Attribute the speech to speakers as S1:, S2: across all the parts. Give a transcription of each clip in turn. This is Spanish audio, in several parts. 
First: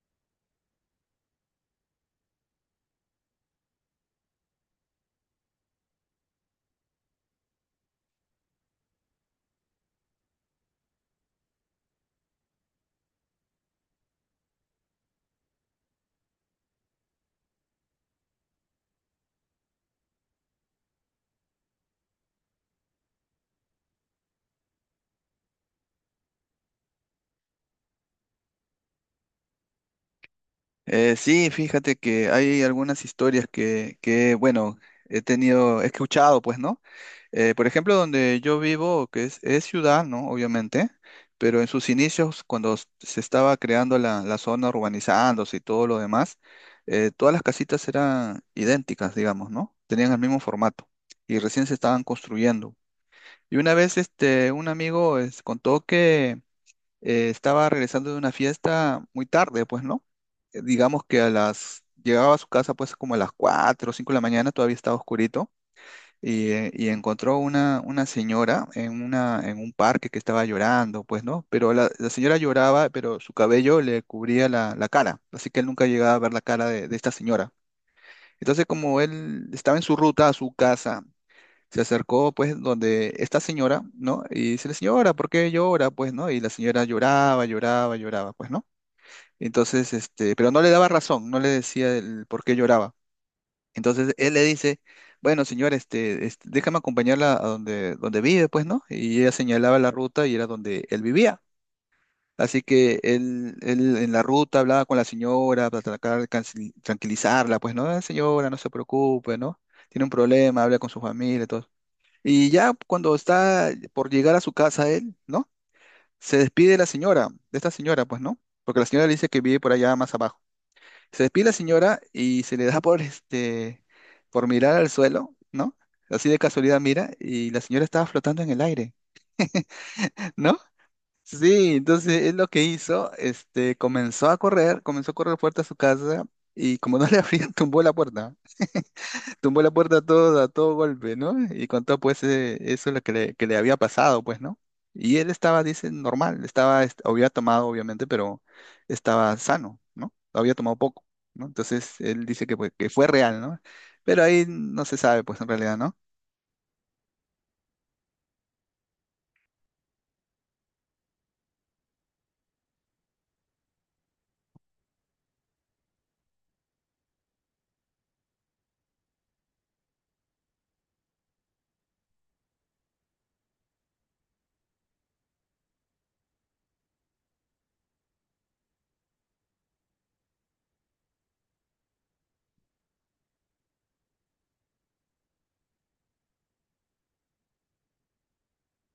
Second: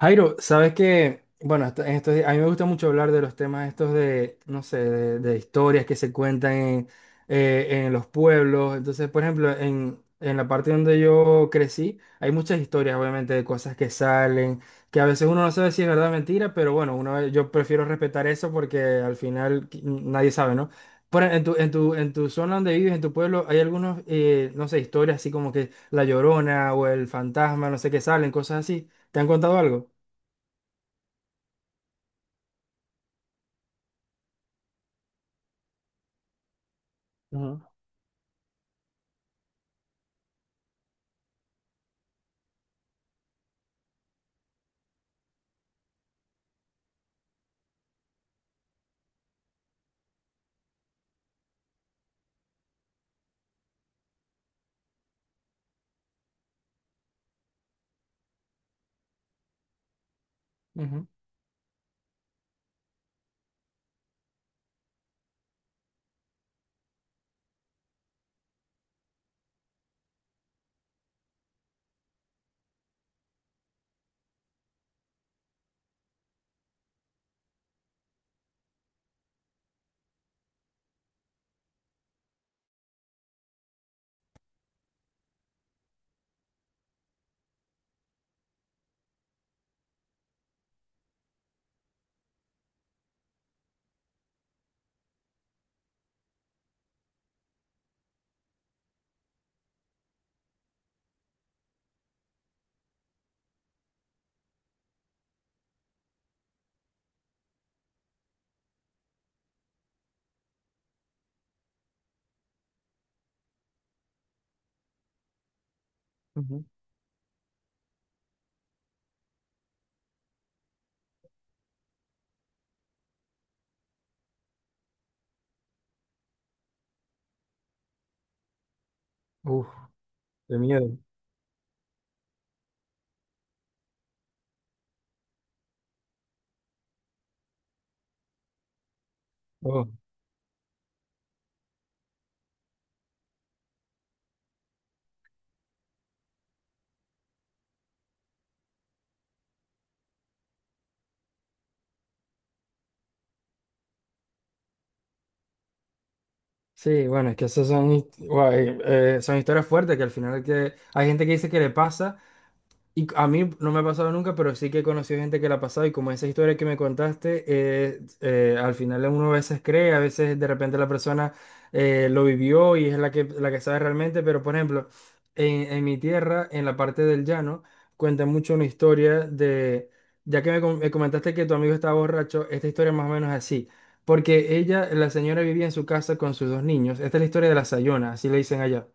S1: Jairo, sabes que, bueno, en estos días, a mí me gusta mucho hablar de los temas estos de, no sé, de historias que se cuentan en los pueblos. Entonces, por ejemplo, en la parte donde yo crecí, hay muchas historias, obviamente, de cosas que salen, que a veces uno no sabe si es verdad o mentira, pero bueno, yo prefiero respetar eso porque al final nadie sabe, ¿no? Por, e, en tu, en tu, en tu zona donde vives, en tu pueblo, hay algunos, no sé, historias así como que La Llorona o el fantasma, no sé qué salen, cosas así. ¿Te han contado algo?
S2: Sí, fíjate que hay algunas historias que, bueno, he escuchado, pues, ¿no?
S1: Ujú.
S2: Por ejemplo, donde yo vivo, que es ciudad, ¿no? Obviamente, pero en sus inicios, cuando se estaba creando la zona, urbanizándose y todo lo demás, todas las casitas eran idénticas, digamos, ¿no? Tenían el mismo formato y recién se estaban construyendo. Y una vez, un amigo, contó que estaba regresando de una fiesta muy tarde, pues, ¿no? Digamos
S1: Ujú.
S2: que llegaba a su casa pues como a las 4 o 5 de la mañana, todavía estaba oscurito, y encontró una señora en un parque que estaba llorando, pues, ¿no? Pero la señora lloraba, pero su cabello le cubría la cara, así que él nunca llegaba a ver la cara de esta señora. Entonces, como él estaba en su ruta a su casa se acercó, pues, donde esta señora, ¿no? Y dice, señora, ¿por qué llora? Pues, ¿no? Y la señora lloraba, lloraba, lloraba, pues, ¿no? Entonces, pero no le daba razón, no le decía el por qué lloraba. Entonces, él le dice, bueno, señora, déjame acompañarla a donde vive, pues, ¿no? Y ella señalaba la ruta y era donde él vivía. Así que él en la ruta hablaba con la señora para tratar de tranquilizarla, pues, ¿no? "Ah, señora, no se preocupe, ¿no? Tiene un problema, habla con su familia, todo. Y ya cuando está por llegar a su casa él, ¿no? Se
S1: Ujú.
S2: despide de la señora, de esta señora, pues, ¿no? Porque la señora le dice que vive por allá más abajo. Se despide la señora y se le da por mirar al suelo, ¿no? Así de casualidad mira y la señora estaba flotando en el aire,
S1: Uf,
S2: ¿no?
S1: qué miedo.
S2: Sí, entonces es lo que hizo, comenzó a correr fuerte a su casa y como no le abrían, tumbó la puerta. Tumbó la
S1: Oh.
S2: puerta a todo golpe, ¿no? Y contó pues eso lo que le había pasado, pues, ¿no? Y él estaba, dice, normal, había tomado, obviamente, pero estaba sano, ¿no? Había tomado poco, ¿no? Entonces él dice que, pues, que fue real, ¿no? Pero ahí no se sabe, pues, en realidad, ¿no?
S1: Sí, bueno, es que esas son, guay, son historias fuertes que al final que hay gente que dice que le pasa. Y a mí no me ha pasado nunca, pero sí que he conocido gente que la ha pasado y como esa historia que me contaste, al final uno a veces cree, a veces de repente la persona lo vivió y es la que sabe realmente, pero por ejemplo, en mi tierra, en la parte del llano, cuenta mucho una historia de, ya que me comentaste que tu amigo estaba borracho, esta historia más o menos así, porque ella, la señora vivía en su casa con sus dos niños, esta es la historia de la Sayona, así le dicen allá.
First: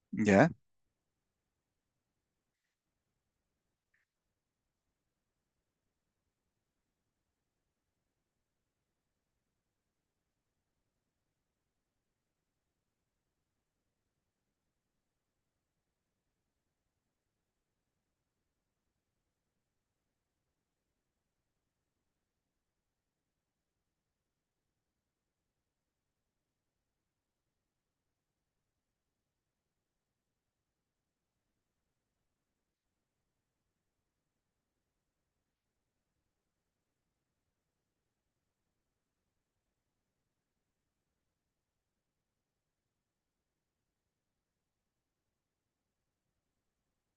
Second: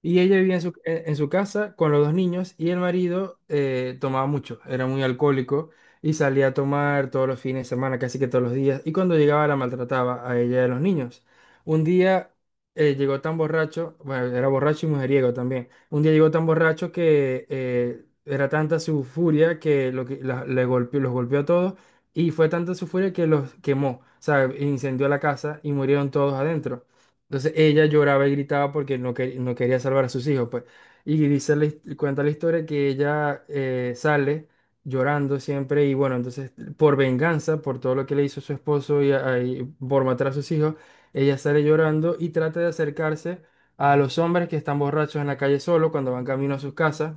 S1: Y ella
S2: Ya.
S1: vivía en su, en su casa con los dos niños y el marido tomaba mucho, era muy alcohólico y salía a tomar todos los fines de semana, casi que todos los días. Y cuando llegaba la maltrataba a ella y a los niños. Un día llegó tan borracho, bueno, era borracho y mujeriego también. Un día llegó tan borracho que era tanta su furia que, lo que le golpeó, los golpeó a todos y fue tanta su furia que los quemó, o sea, incendió la casa y murieron todos adentro. Entonces ella lloraba y gritaba porque no quería salvar a sus hijos, pues. Y dice cuenta la historia que ella sale llorando siempre y bueno, entonces por venganza, por todo lo que le hizo su esposo y por matar a sus hijos, ella sale llorando y trata de acercarse a los hombres que están borrachos en la calle solo cuando van camino a sus casas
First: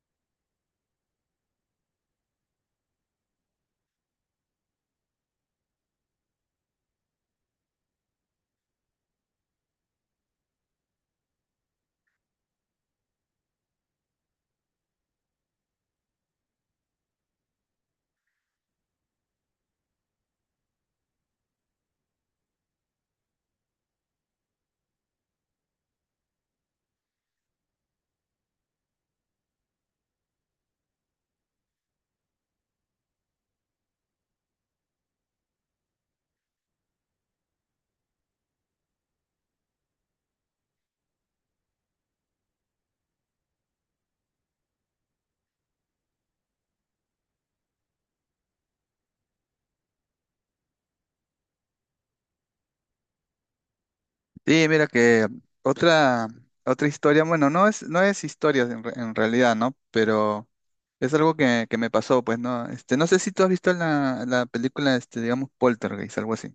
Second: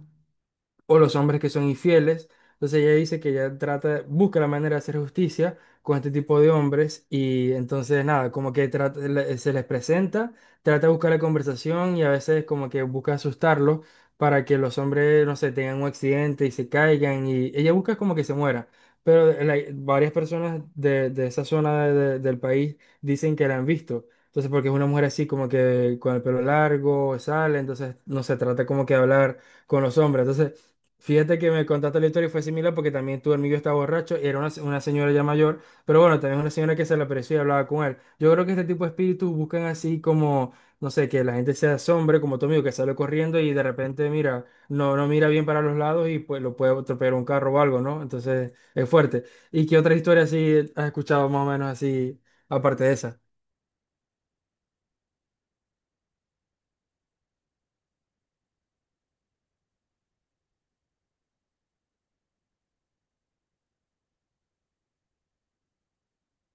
S1: o los hombres que son infieles. Entonces ella dice que ella trata, busca la manera de hacer justicia con este tipo de hombres y entonces nada, como que se les presenta, trata de buscar la conversación y a veces como que busca asustarlos para que los hombres, no sé, tengan un accidente y se caigan y ella busca como que se muera. Pero varias personas de, esa zona del país dicen que la han visto. Entonces, porque es una mujer así como que con el pelo largo, sale, entonces no se trata como que de hablar con los hombres. Entonces, fíjate que me contaste la historia y fue similar porque también tu amigo estaba borracho y era una señora ya mayor, pero bueno, también una señora que se le apareció y hablaba con él. Yo creo que este tipo de espíritus buscan así como, no sé, que la gente se asombre, como tu amigo que sale corriendo y de repente mira, no mira bien para los lados y pues lo puede atropellar un carro o algo, ¿no? Entonces es fuerte. ¿Y qué otra historia así has escuchado más o menos así, aparte de esa?
S2: Sí, mira que otra, otra historia, bueno, no es historia en realidad, ¿no? Pero es algo que me pasó, pues, ¿no? No sé si tú has visto la película, digamos, Poltergeist, algo así.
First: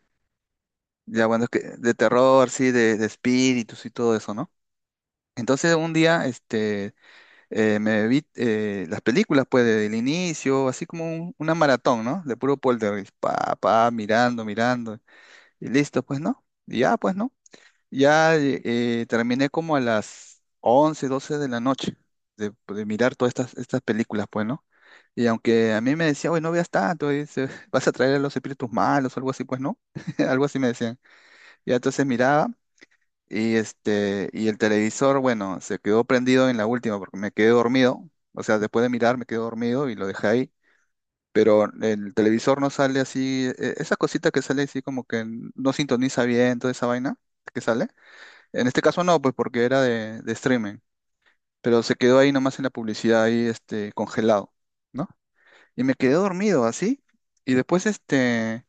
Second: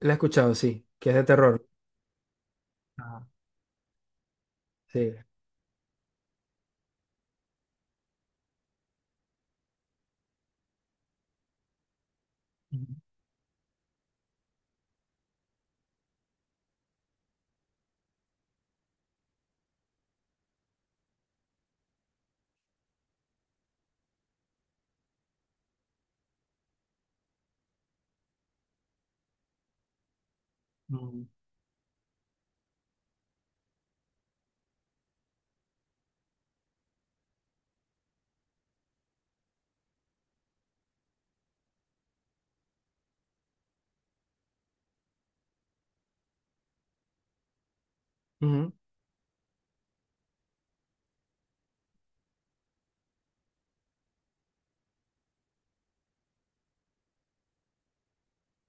S1: La he escuchado, sí, que es de
S2: Ya, bueno, es que
S1: terror.
S2: de terror, sí, de
S1: Ah,
S2: espíritus y todo eso, ¿no?
S1: sí.
S2: Entonces un día, me vi las películas, pues, desde el inicio, así como una maratón, ¿no? De puro
S1: Ujú.
S2: poltergeist, mirando, mirando, y listo, pues, ¿no? Y ya, pues, ¿no? Ya terminé como a las 11 12 de la noche de mirar todas estas películas, pues, ¿no? Y aunque a mí me decían, oye, no veas tanto, dice, vas a traer a los espíritus malos o algo así, pues, ¿no? Algo así me decían.
S1: Ujú.
S2: Y entonces miraba. Y el televisor, bueno, se quedó prendido en la última porque me quedé dormido. O sea, después de mirar me quedé dormido y lo dejé ahí. Pero el televisor no sale así, esa cosita que sale así como que no sintoniza bien toda esa vaina que sale. En
S1: Ujú.
S2: este caso no, pues porque era de streaming. Pero se quedó ahí nomás en la publicidad, ahí congelado, ¿no? Y me quedé dormido así. Y después este.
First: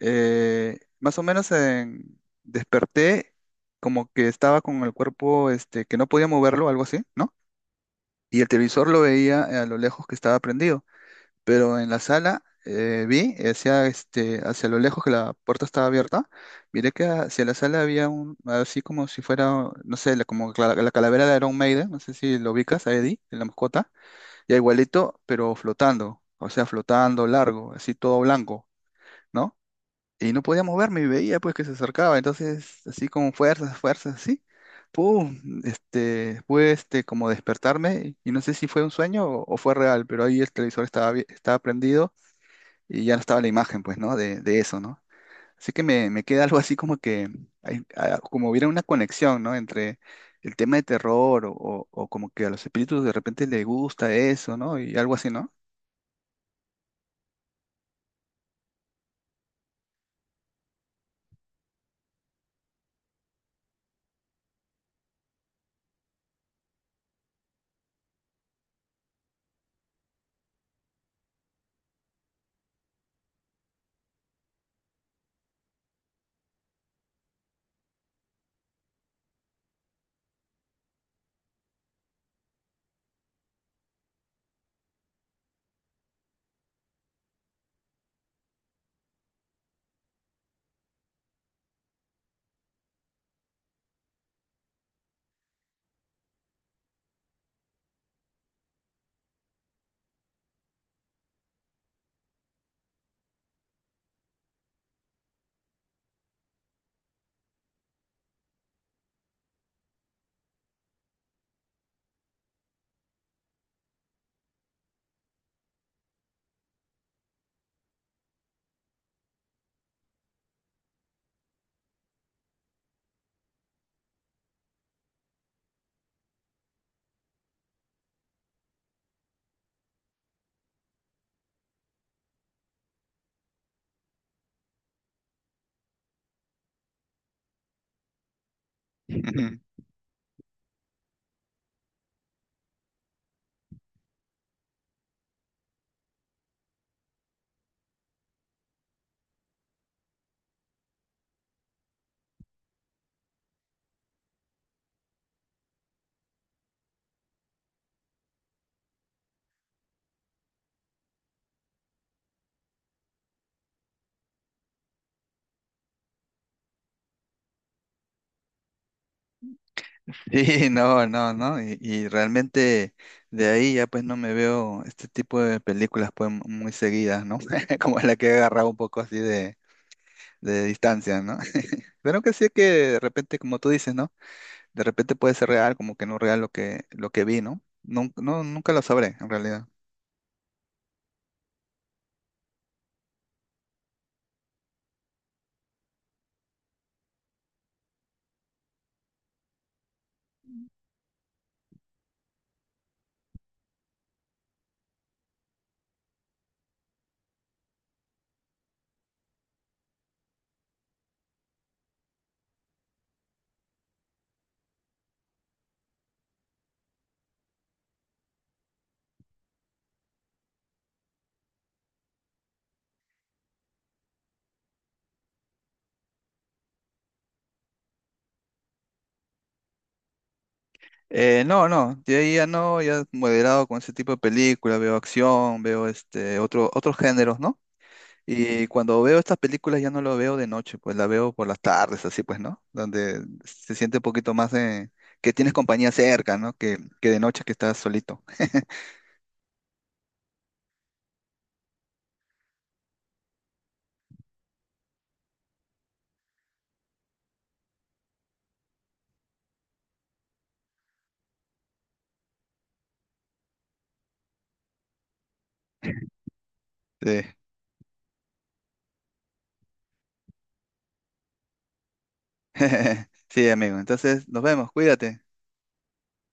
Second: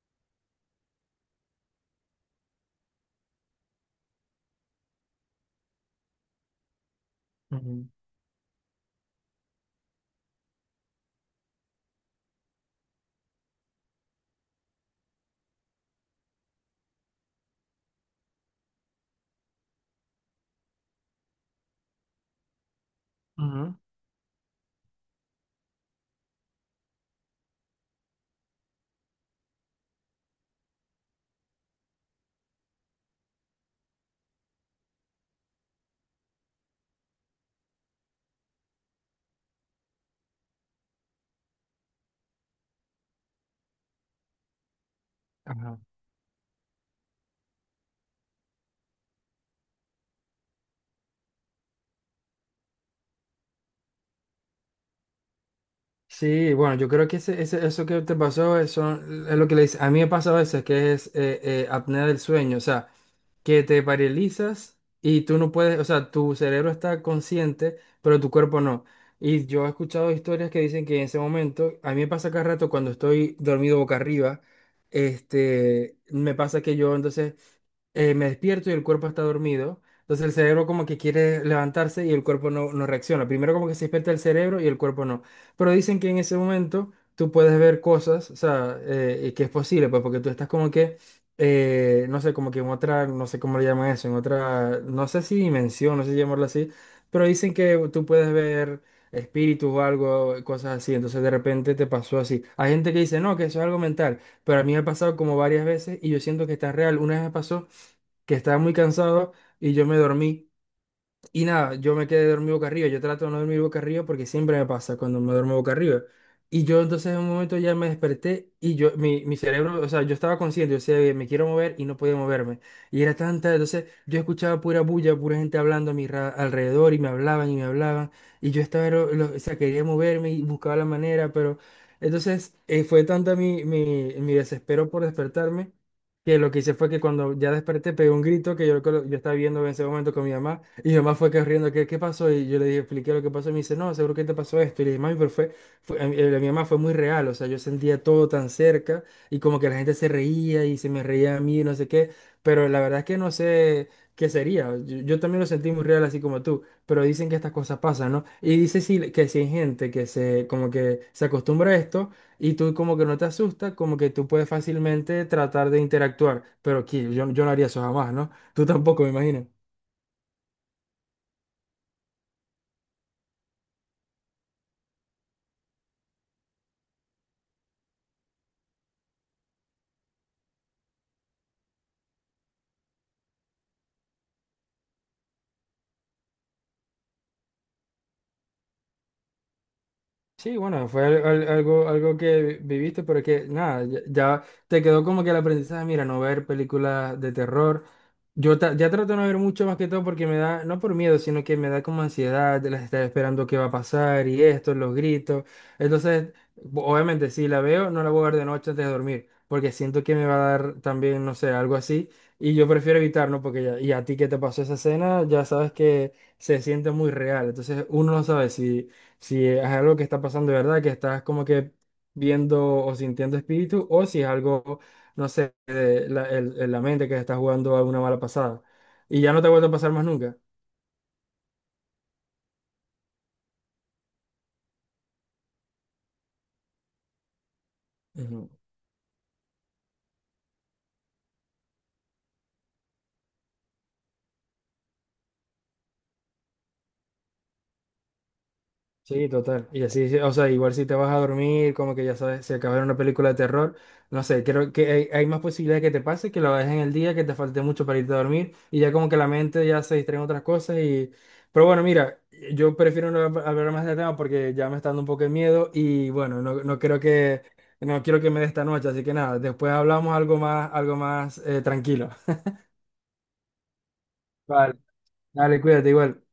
S2: Eh, más o menos desperté como que estaba con el cuerpo que no podía moverlo, algo así, ¿no?
S1: Ujú.
S2: Y el televisor lo veía a lo lejos que estaba prendido, pero en la sala vi hacia lo lejos que la puerta estaba abierta, miré que hacia la sala había un, así como si fuera, no sé, como la calavera de Iron Maiden, no sé si lo ubicas a Eddie, de la mascota, ya igualito, pero flotando, o sea, flotando largo, así todo blanco. ¿No? Y no podía moverme y veía pues que se acercaba, entonces así con fuerzas, fuerzas, así, pum, pude como despertarme y no sé si fue un sueño o fue real, pero ahí el televisor estaba, estaba prendido y ya no estaba la imagen pues, ¿no? De eso, ¿no? Así
S1: Ajá.
S2: que me queda algo así como que, como hubiera una conexión, ¿no? Entre el tema de terror o como que a los espíritus de repente les gusta eso, ¿no? Y algo así, ¿no?
S1: Sí, bueno, yo creo que ese, eso que te pasó eso, es lo que le dice. A mí me pasa a veces que es apnea del sueño, o sea, que te paralizas y tú no puedes, o sea, tu cerebro está consciente, pero tu cuerpo no. Y yo he escuchado historias que dicen que en ese momento, a mí me pasa cada rato cuando estoy dormido boca arriba, me pasa que yo entonces me despierto y el cuerpo está dormido. Entonces el cerebro como que quiere levantarse y el cuerpo no reacciona. Primero como que se despierta el cerebro y el cuerpo no. Pero dicen que en ese momento tú puedes ver cosas, o sea, y que es posible, pues porque tú estás como que, no sé, como que en otra, no sé cómo le llaman eso, en otra, no sé si dimensión, no sé si llamarlo así, pero dicen que tú puedes ver espíritus o algo, cosas así. Entonces de repente te pasó así. Hay gente que dice, no, que eso es algo mental, pero a mí me ha pasado como varias veces y yo siento que está real. Una vez me pasó que estaba muy cansado y yo me dormí. Y nada, yo me quedé dormido boca arriba. Yo trato de no dormir boca arriba porque siempre me pasa cuando me duermo boca arriba. Y yo entonces en un momento ya me desperté y mi cerebro, o sea, yo estaba consciente, yo decía, me quiero mover y no podía moverme. Y era tanta, entonces yo escuchaba pura bulla, pura gente hablando a mi alrededor y me hablaban y me hablaban. Y yo estaba, o sea, quería moverme y buscaba la manera, pero entonces fue tanta mi desespero por despertarme que lo que hice fue que cuando ya desperté pegué un grito que yo estaba viendo en ese momento con mi mamá y mi mamá fue corriendo, ¿qué, qué pasó? Y yo le dije, expliqué lo que pasó y me dice, no, seguro que te pasó esto. Y le dije, mami, pero mi mamá fue muy real, o sea, yo sentía todo tan cerca y como que la gente se reía y se me reía a mí, no sé qué, pero la verdad es que no sé qué sería. Yo también lo sentí muy real así como tú, pero dicen que estas cosas pasan, ¿no? Y dice sí, que si hay gente que se, como que se acostumbra a esto. Y tú como que no te asusta, como que tú puedes fácilmente tratar de interactuar, pero aquí yo no haría eso jamás, ¿no? Tú tampoco, me imagino.
S2: Sí, no, no, no, y realmente de ahí ya pues no me veo este tipo de películas pues muy seguidas, ¿no? Como la que he agarrado un poco así de distancia, ¿no? Pero que sí que de repente, como tú dices, ¿no? De repente puede ser real, como que no real lo que vi, ¿no? Nunca lo sabré, en realidad.
S1: Sí, bueno, fue algo que viviste, pero que nada, ya te quedó como que el aprendizaje, mira, no ver películas de terror. Yo ya trato de no ver mucho más que todo porque me da, no por miedo, sino que me da como ansiedad de las estar esperando qué va a pasar y esto, los gritos. Entonces, obviamente, si la veo, no la voy a ver de noche antes de dormir, porque siento que me va a dar también, no sé, algo así. Y yo prefiero evitar, ¿no? Porque ya, y a ti que te pasó esa escena, ya sabes que se siente muy real. Entonces, uno no sabe si es algo que está pasando de verdad, que estás como que viendo o sintiendo espíritu, o si es algo no sé, la mente que está jugando a una mala pasada. Y ya no te vuelve a pasar más nunca.
S2: No, no, de ahí ya no, ya moderado con ese tipo de películas, veo acción, veo otros géneros, ¿no?
S1: Ujú.
S2: Y cuando veo estas películas ya no lo veo de noche, pues la veo por las tardes, así pues, ¿no? Donde se siente un poquito más de que tienes compañía cerca, ¿no? Que de noche que estás solito.
S1: Sí, total. Y así, sí, o sea, igual si te vas a dormir, como que ya sabes, si acabas de ver una película de terror, no sé, creo que hay más posibilidades que te pase que lo dejes en el día, que te falte mucho para irte a dormir y ya como que la mente ya se distrae en otras cosas y... Pero bueno, mira, yo prefiero no hablar más del tema porque ya me está dando un poco de miedo y bueno, no creo
S2: Sí.
S1: que, no quiero que me dé esta noche, así que nada, después hablamos algo más tranquilo.
S2: Sí, amigo. Entonces, nos vemos.
S1: Vale.
S2: Cuídate.
S1: Dale, cuídate igual.